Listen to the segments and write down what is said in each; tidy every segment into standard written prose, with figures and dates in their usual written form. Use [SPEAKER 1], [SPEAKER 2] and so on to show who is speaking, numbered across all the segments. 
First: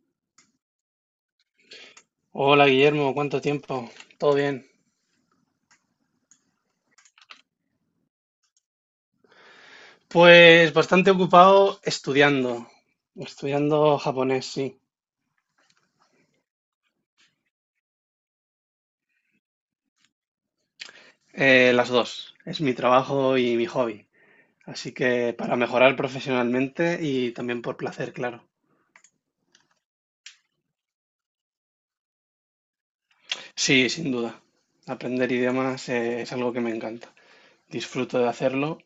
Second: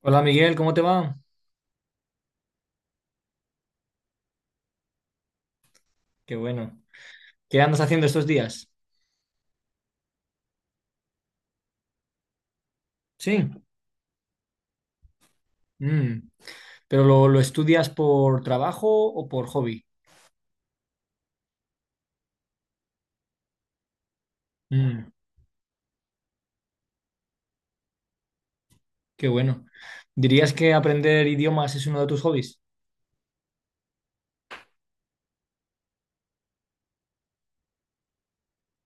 [SPEAKER 1] Hola Miguel, ¿cómo te va?
[SPEAKER 2] Hola Guillermo, ¿cuánto tiempo? ¿Todo bien?
[SPEAKER 1] Qué bueno. ¿Qué andas haciendo estos días?
[SPEAKER 2] Pues bastante ocupado estudiando,
[SPEAKER 1] Sí.
[SPEAKER 2] estudiando japonés, sí.
[SPEAKER 1] Mm. ¿Pero lo estudias por trabajo o por hobby?
[SPEAKER 2] Las dos, es mi trabajo y mi hobby. Así
[SPEAKER 1] Mm.
[SPEAKER 2] que para mejorar profesionalmente y también por placer, claro.
[SPEAKER 1] Qué bueno. ¿Dirías que aprender idiomas es uno de tus hobbies?
[SPEAKER 2] Sí, sin duda. Aprender idiomas es algo que me encanta. Disfruto de hacerlo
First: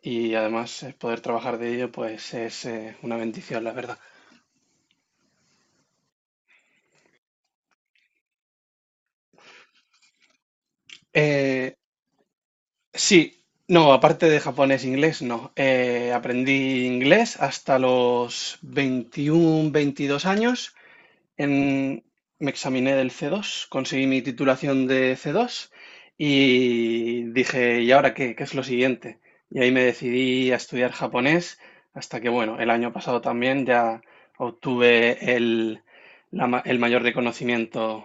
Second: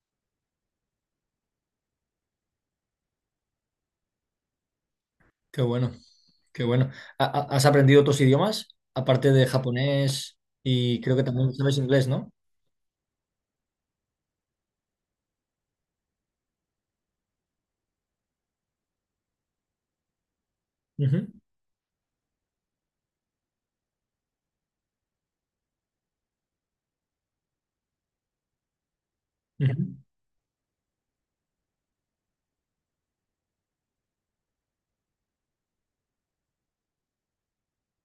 [SPEAKER 2] y además poder trabajar de ello pues es una bendición, la verdad.
[SPEAKER 1] Qué bueno, qué bueno. ¿Has aprendido otros idiomas? Aparte de japonés y creo que también
[SPEAKER 2] Eh,
[SPEAKER 1] sabes inglés, ¿no?
[SPEAKER 2] Sí, no, aparte de japonés, e inglés, no. Aprendí inglés hasta los 21, 22 años.
[SPEAKER 1] Ujú,
[SPEAKER 2] En- Me examiné del C2, conseguí mi titulación de C2 y dije, ¿y ahora qué? ¿Qué es lo siguiente? Y ahí me
[SPEAKER 1] ujú.
[SPEAKER 2] decidí a estudiar japonés hasta que, bueno, el año pasado también ya obtuve el mayor reconocimiento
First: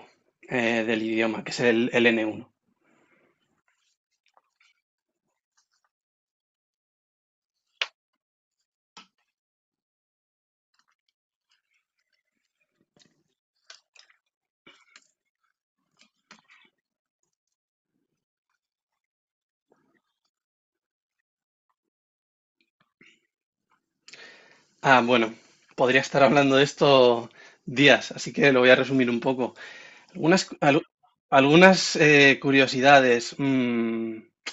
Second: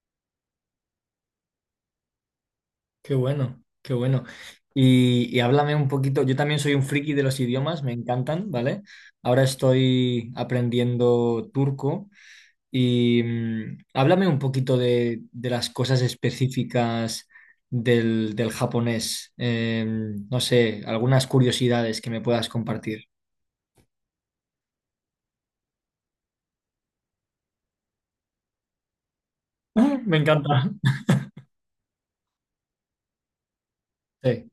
[SPEAKER 2] del idioma, que es el N1.
[SPEAKER 1] Qué bueno, qué bueno. Y háblame un poquito, yo también soy un friki de los idiomas, me encantan, ¿vale? Ahora estoy aprendiendo turco y háblame un poquito de las cosas específicas del japonés. No sé, algunas curiosidades que me puedas compartir.
[SPEAKER 2] Ah, bueno, podría estar hablando de esto días, así que lo voy a resumir un poco.
[SPEAKER 1] Me
[SPEAKER 2] Algunas, cu-
[SPEAKER 1] encanta.
[SPEAKER 2] alu- algunas curiosidades.
[SPEAKER 1] Sí.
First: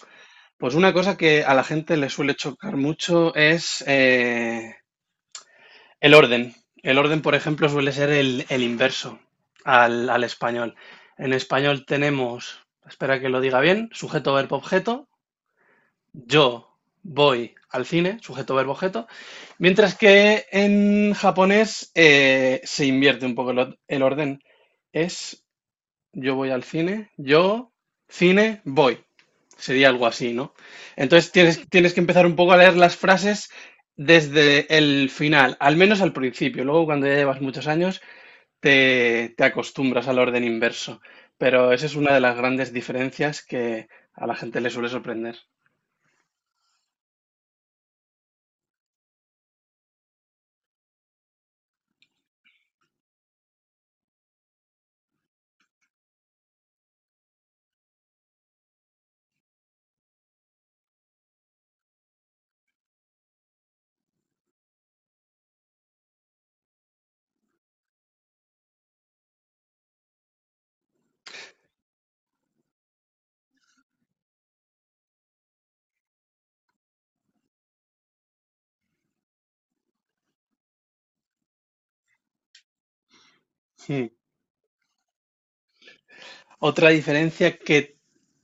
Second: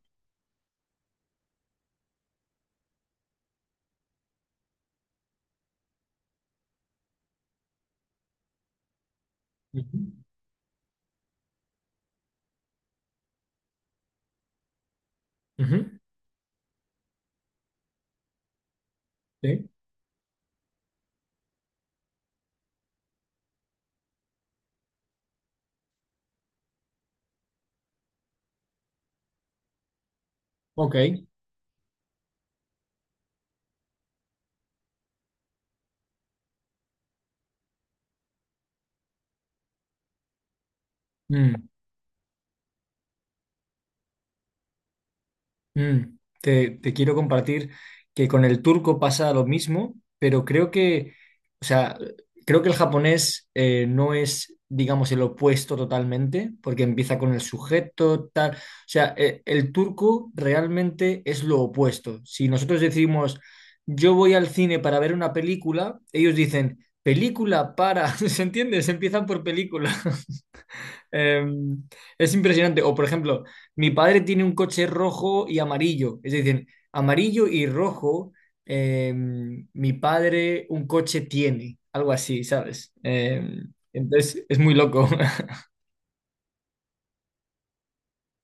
[SPEAKER 2] Pues una cosa que a la gente le suele chocar mucho es el orden. El orden, por ejemplo, suele ser el inverso
[SPEAKER 1] Ujú,
[SPEAKER 2] al español. En español tenemos, espera que lo diga bien, sujeto, verbo, objeto.
[SPEAKER 1] ujú,
[SPEAKER 2] Yo voy al cine, sujeto, verbo, objeto,
[SPEAKER 1] sí.
[SPEAKER 2] mientras que en japonés se invierte un poco el orden. Es yo voy al cine, yo, cine, voy. Sería algo así, ¿no?
[SPEAKER 1] Ok.
[SPEAKER 2] Entonces tienes que empezar un poco a leer las frases desde el final, al menos al principio. Luego, cuando ya llevas muchos años, te acostumbras al orden inverso.
[SPEAKER 1] Mm.
[SPEAKER 2] Pero esa es una de las grandes diferencias que a la gente le suele sorprender.
[SPEAKER 1] Mm, te quiero compartir que con el turco pasa lo mismo, pero creo que, o sea, creo que el japonés no es, digamos, el opuesto totalmente, porque empieza con el sujeto, tal. O sea, el turco realmente es lo opuesto. Si nosotros decimos, yo voy al cine para ver una película, ellos dicen, película para, ¿se entiende? Se empiezan por película. Eh, es impresionante. O, por ejemplo, mi padre tiene un coche rojo y amarillo. Es decir, amarillo y rojo, mi padre un coche tiene. Algo así, ¿sabes? Entonces, es muy loco.
[SPEAKER 2] Otra diferencia que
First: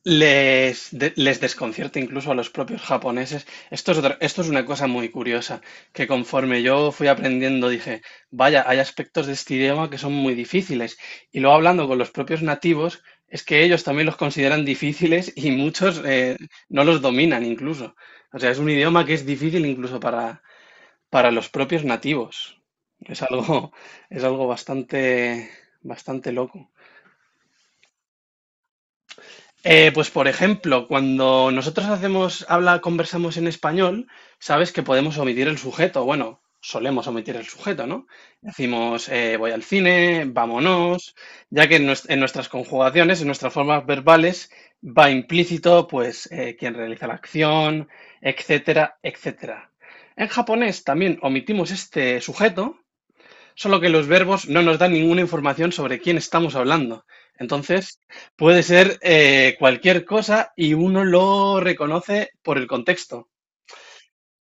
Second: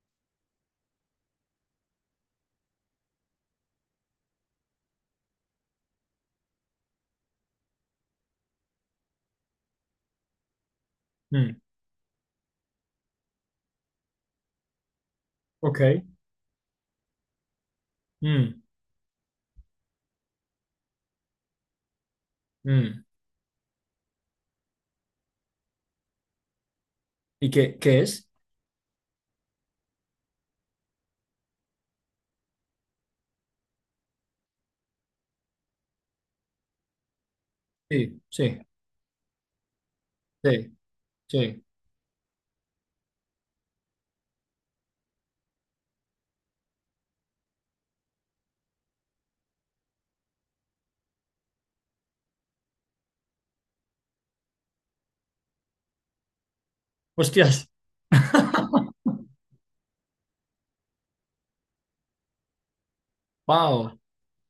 [SPEAKER 2] les desconcierta incluso a los propios japoneses. Esto es esto es una cosa muy curiosa, que conforme yo fui aprendiendo dije, vaya, hay aspectos de este idioma que son muy difíciles. Y
[SPEAKER 1] Mm,
[SPEAKER 2] luego hablando con los propios nativos, es que ellos también los consideran difíciles y
[SPEAKER 1] ok.
[SPEAKER 2] muchos no los dominan incluso. O sea, es
[SPEAKER 1] Mm,
[SPEAKER 2] un idioma que es difícil incluso para los propios nativos.
[SPEAKER 1] mm.
[SPEAKER 2] Es algo, es algo bastante, bastante loco.
[SPEAKER 1] ¿Y qué, qué es?
[SPEAKER 2] Pues por ejemplo, cuando nosotros conversamos en español, sabes que podemos omitir el sujeto. Bueno, solemos omitir el sujeto, ¿no?
[SPEAKER 1] Sí, sí,
[SPEAKER 2] Decimos, voy al cine,
[SPEAKER 1] sí,
[SPEAKER 2] vámonos,
[SPEAKER 1] sí.
[SPEAKER 2] ya que en nuestras conjugaciones, en nuestras formas verbales, va implícito, pues, quien realiza la acción, etcétera, etcétera. En japonés también omitimos este sujeto. Solo que los verbos no nos dan ninguna información sobre quién estamos hablando.
[SPEAKER 1] Hostias.
[SPEAKER 2] Entonces, puede ser cualquier cosa y uno lo reconoce por el contexto.
[SPEAKER 1] Wow.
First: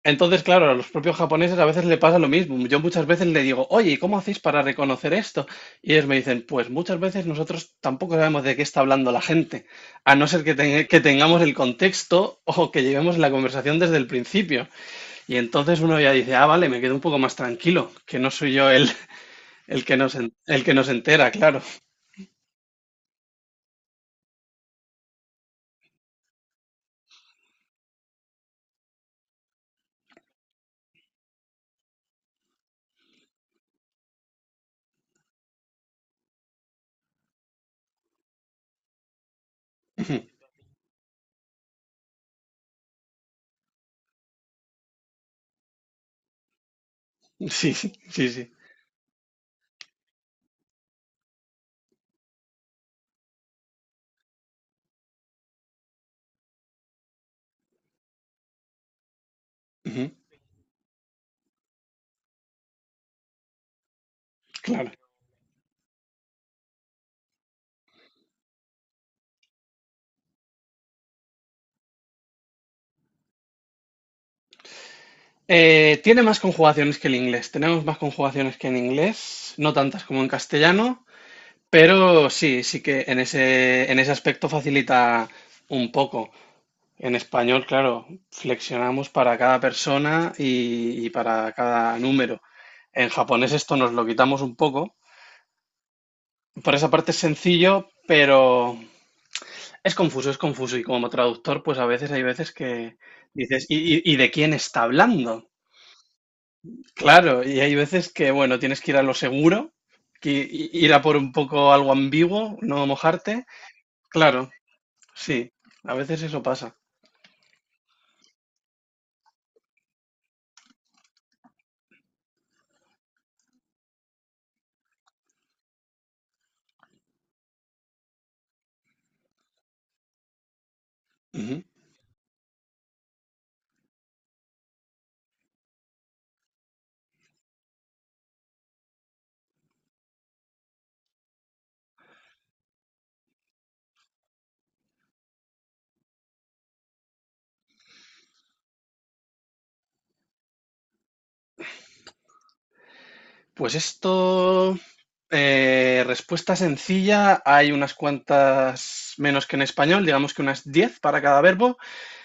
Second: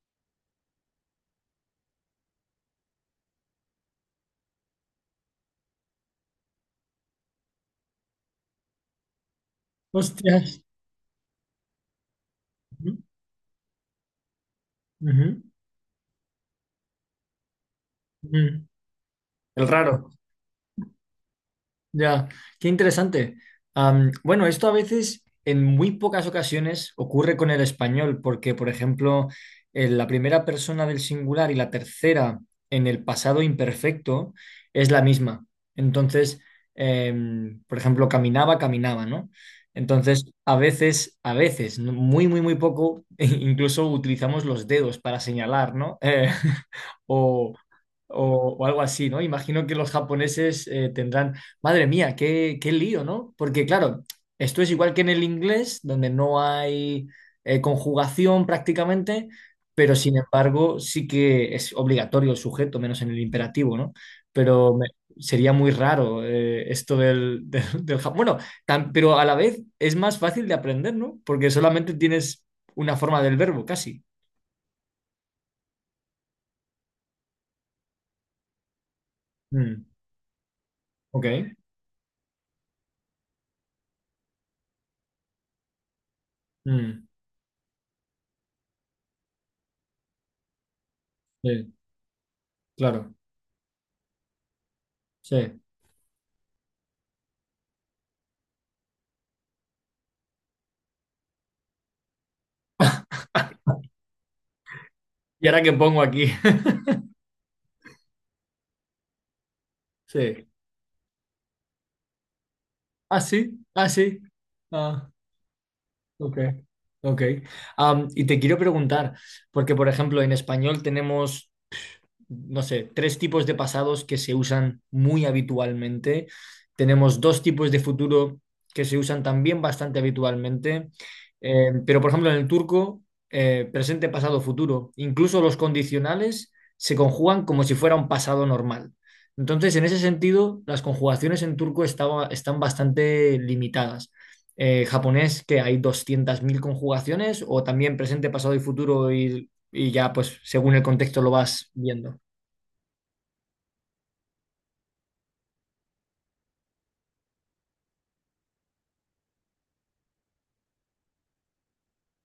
[SPEAKER 2] Entonces, claro, a los propios japoneses a veces le pasa lo mismo. Yo muchas veces le digo, oye, ¿y cómo hacéis para reconocer esto? Y ellos me dicen, pues muchas veces nosotros tampoco sabemos de qué está hablando la gente, a no ser que,
[SPEAKER 1] Hostias.
[SPEAKER 2] que tengamos el contexto o que
[SPEAKER 1] Ujú,
[SPEAKER 2] llevemos la conversación desde el principio.
[SPEAKER 1] ujú,
[SPEAKER 2] Y entonces uno ya dice, ah, vale, me quedo un poco más tranquilo, que no soy
[SPEAKER 1] ujú.
[SPEAKER 2] yo
[SPEAKER 1] El
[SPEAKER 2] el que
[SPEAKER 1] raro.
[SPEAKER 2] el que nos entera, claro.
[SPEAKER 1] Ya, qué interesante. Bueno, esto a veces, en muy pocas ocasiones, ocurre con el español, porque, por ejemplo, en la primera persona del singular y la tercera en el pasado imperfecto es la misma. Entonces, por ejemplo, caminaba, caminaba, ¿no? Entonces, a veces, muy, muy, muy poco, incluso utilizamos los dedos para señalar, ¿no?
[SPEAKER 2] Ujú. Sí, sí, sí, sí.
[SPEAKER 1] O, o algo así, ¿no? Imagino que los japoneses tendrán, madre mía, qué, qué lío, ¿no? Porque claro, esto es igual que en el inglés, donde no hay conjugación prácticamente, pero
[SPEAKER 2] Ujú.
[SPEAKER 1] sin embargo sí que es obligatorio el sujeto, menos en el imperativo, ¿no? Pero me-
[SPEAKER 2] Claro.
[SPEAKER 1] sería muy raro esto del, Bueno, pero a la vez es más fácil de aprender, ¿no? Porque solamente tienes una forma del verbo, casi.
[SPEAKER 2] Tiene más conjugaciones que el inglés. Tenemos más conjugaciones que en inglés, no
[SPEAKER 1] Mm,
[SPEAKER 2] tantas como en castellano,
[SPEAKER 1] ok.
[SPEAKER 2] pero sí, sí que en en ese aspecto facilita un poco.
[SPEAKER 1] Mm,
[SPEAKER 2] En español, claro, flexionamos para cada persona y para
[SPEAKER 1] sí,
[SPEAKER 2] cada número. En
[SPEAKER 1] claro.
[SPEAKER 2] japonés esto nos lo quitamos un poco.
[SPEAKER 1] Sí.
[SPEAKER 2] Por esa parte es sencillo, pero es confuso, es confuso. Y como traductor, pues a veces hay veces que dices, y de quién está
[SPEAKER 1] ¿Y
[SPEAKER 2] hablando?
[SPEAKER 1] ahora qué pongo aquí?
[SPEAKER 2] Claro, y hay veces que, bueno, tienes que ir a lo seguro, que
[SPEAKER 1] Sí.
[SPEAKER 2] ir a por un poco algo ambiguo, no
[SPEAKER 1] Ah,
[SPEAKER 2] mojarte.
[SPEAKER 1] sí, ah, sí.
[SPEAKER 2] Claro,
[SPEAKER 1] Ah,
[SPEAKER 2] sí, a veces
[SPEAKER 1] ok,
[SPEAKER 2] eso pasa.
[SPEAKER 1] ok. Y te quiero preguntar, porque por ejemplo en español tenemos no sé, tres tipos de pasados que se usan muy habitualmente. Tenemos dos tipos de futuro que se usan también bastante habitualmente.
[SPEAKER 2] Ujú.
[SPEAKER 1] Pero, por ejemplo, en el turco, presente, pasado, futuro, incluso los condicionales se conjugan como si fuera un pasado normal. Entonces, en ese sentido, las conjugaciones en turco están bastante limitadas. Japonés, que hay 200.000 conjugaciones, o también presente, pasado y futuro, y ya, pues, según el contexto lo vas viendo.
[SPEAKER 2] Pues esto, respuesta sencilla, hay unas cuantas menos que en español, digamos que unas 10 para cada verbo.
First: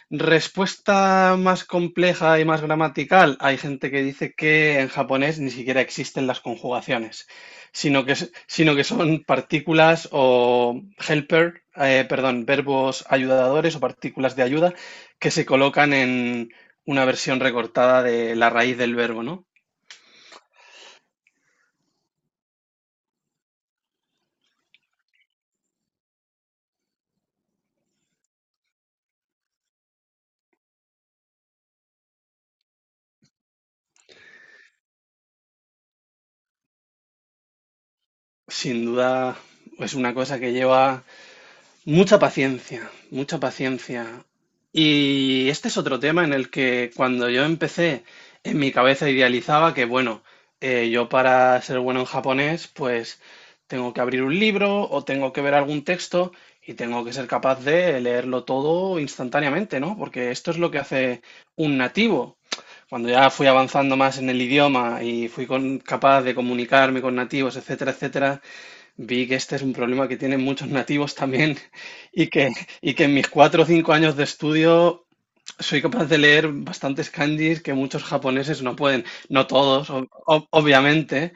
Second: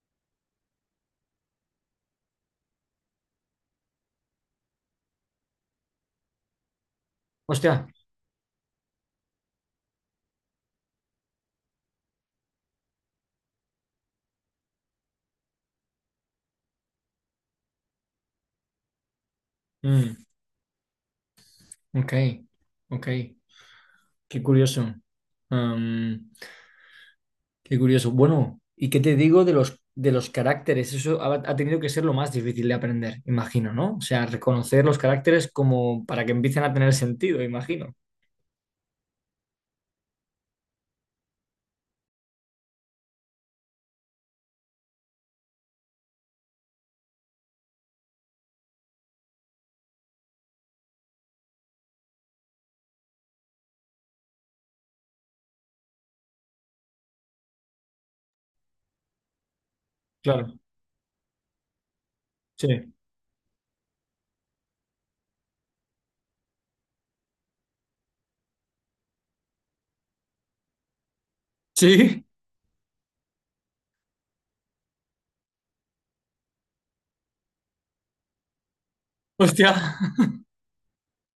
[SPEAKER 2] Respuesta más compleja y más gramatical. Hay gente que dice que en japonés ni siquiera existen las conjugaciones,
[SPEAKER 1] Hostia.
[SPEAKER 2] sino que, sino que son partículas o helper, perdón, verbos ayudadores o partículas de ayuda que se colocan en una versión recortada de la raíz del verbo, ¿no?
[SPEAKER 1] Mm, ok, ok. Qué curioso. Am, Qué curioso. Bueno, ¿y qué te digo de los caracteres? Eso ha tenido que ser lo más difícil de aprender, imagino, ¿no? O sea, reconocer los caracteres como para que empiecen a tener sentido, imagino.
[SPEAKER 2] Sin duda es una cosa que lleva mucha paciencia, mucha paciencia. Y este es otro tema en el que cuando yo empecé, en mi cabeza idealizaba que, bueno, yo para ser bueno en japonés, pues tengo que abrir un libro o tengo que ver algún texto y tengo que ser capaz de leerlo todo instantáneamente, ¿no? Porque esto
[SPEAKER 1] Claro,
[SPEAKER 2] es lo que hace un nativo.
[SPEAKER 1] sí.
[SPEAKER 2] Cuando ya fui avanzando más en el idioma y fui capaz de comunicarme con nativos, etcétera, etcétera, vi que este es un problema que tienen muchos nativos también
[SPEAKER 1] Sí,
[SPEAKER 2] y que, y que en mis cuatro o cinco años de estudio soy capaz de leer bastantes kanjis que muchos japoneses no pueden. No
[SPEAKER 1] hostia.
[SPEAKER 2] todos, obviamente,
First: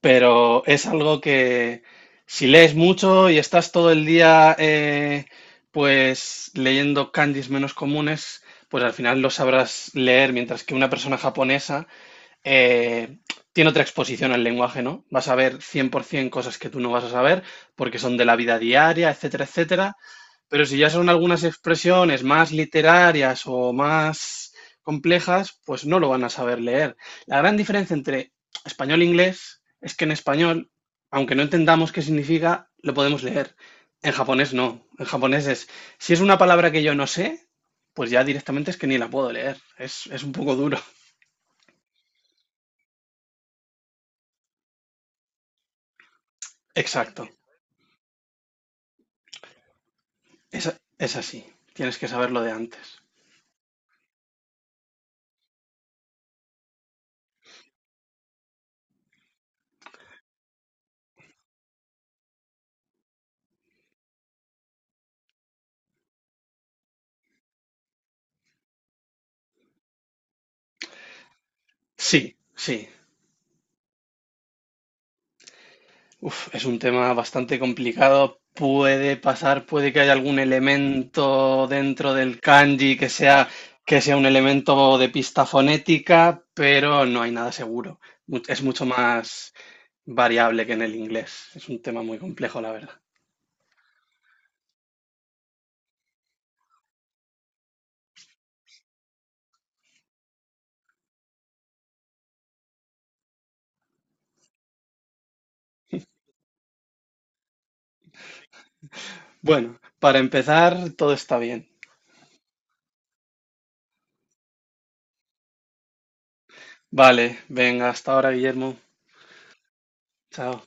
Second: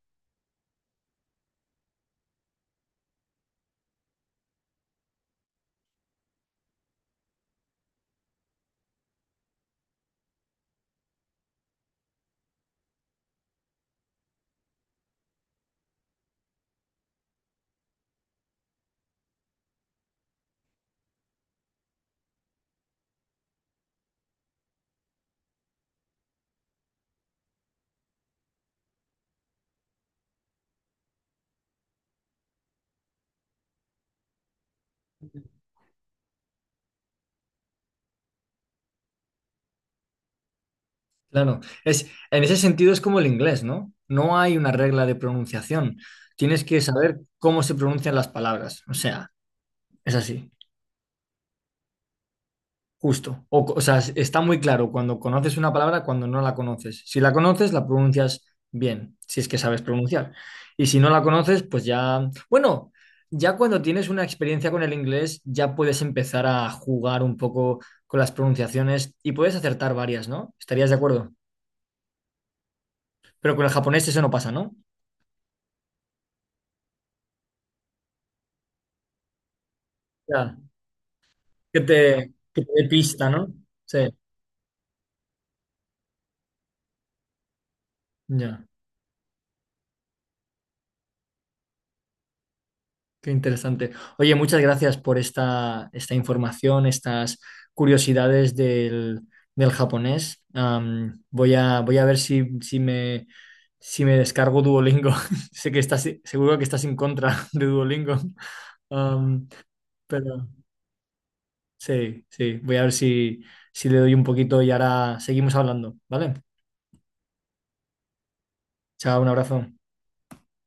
[SPEAKER 2] pero es algo que si lees mucho y estás todo el día pues leyendo kanjis menos comunes, pues al final lo sabrás leer, mientras que una persona japonesa eh, tiene otra exposición al lenguaje, ¿no? Vas a ver 100% cosas que tú no vas a saber porque son de la vida diaria, etcétera, etcétera. Pero si ya son algunas expresiones más literarias o más complejas, pues no lo van a saber leer. La gran diferencia entre español e inglés es que en español, aunque no entendamos qué significa, lo podemos leer. En japonés no. En japonés es, si es una palabra que yo no sé, pues ya directamente es que ni la puedo leer. Es un poco duro.
[SPEAKER 1] Claro, es, en ese sentido es como el inglés, ¿no? No hay una regla de pronunciación. Tienes que saber
[SPEAKER 2] Exacto.
[SPEAKER 1] cómo se pronuncian las palabras. O sea, es así.
[SPEAKER 2] Es, es así, tienes que saberlo de antes.
[SPEAKER 1] Justo. O sea, está muy claro cuando conoces una palabra, cuando no la conoces. Si la conoces, la pronuncias bien, si es que sabes pronunciar. Y si no la conoces, pues ya... Bueno, ya cuando tienes una experiencia con el inglés, ya puedes empezar a jugar un poco con las pronunciaciones y puedes acertar varias, ¿no? ¿Estarías de acuerdo?
[SPEAKER 2] Sí, sí.
[SPEAKER 1] Pero con el japonés eso no pasa, ¿no?
[SPEAKER 2] Uf, es un tema bastante complicado. Puede pasar, puede que haya algún
[SPEAKER 1] Ya,
[SPEAKER 2] elemento dentro del
[SPEAKER 1] que te dé
[SPEAKER 2] kanji
[SPEAKER 1] pista, ¿no? Sí,
[SPEAKER 2] que sea un elemento de pista fonética, pero no hay nada seguro. Es
[SPEAKER 1] ya.
[SPEAKER 2] mucho más variable que en el inglés. Es un tema muy complejo, la verdad.
[SPEAKER 1] Qué interesante. Oye, muchas gracias por esta, esta información, estas curiosidades del, del japonés. Voy a, voy a ver si me, si me descargo Duolingo. Sé que estás, seguro que estás en contra de Duolingo. Am,
[SPEAKER 2] Bueno, para
[SPEAKER 1] pero
[SPEAKER 2] empezar, todo está bien.
[SPEAKER 1] sí, sí, voy a ver si, si le doy un poquito y ahora seguimos hablando, ¿vale?
[SPEAKER 2] Vale, venga, hasta ahora, Guillermo.
[SPEAKER 1] Chao, un abrazo.
[SPEAKER 2] Chao.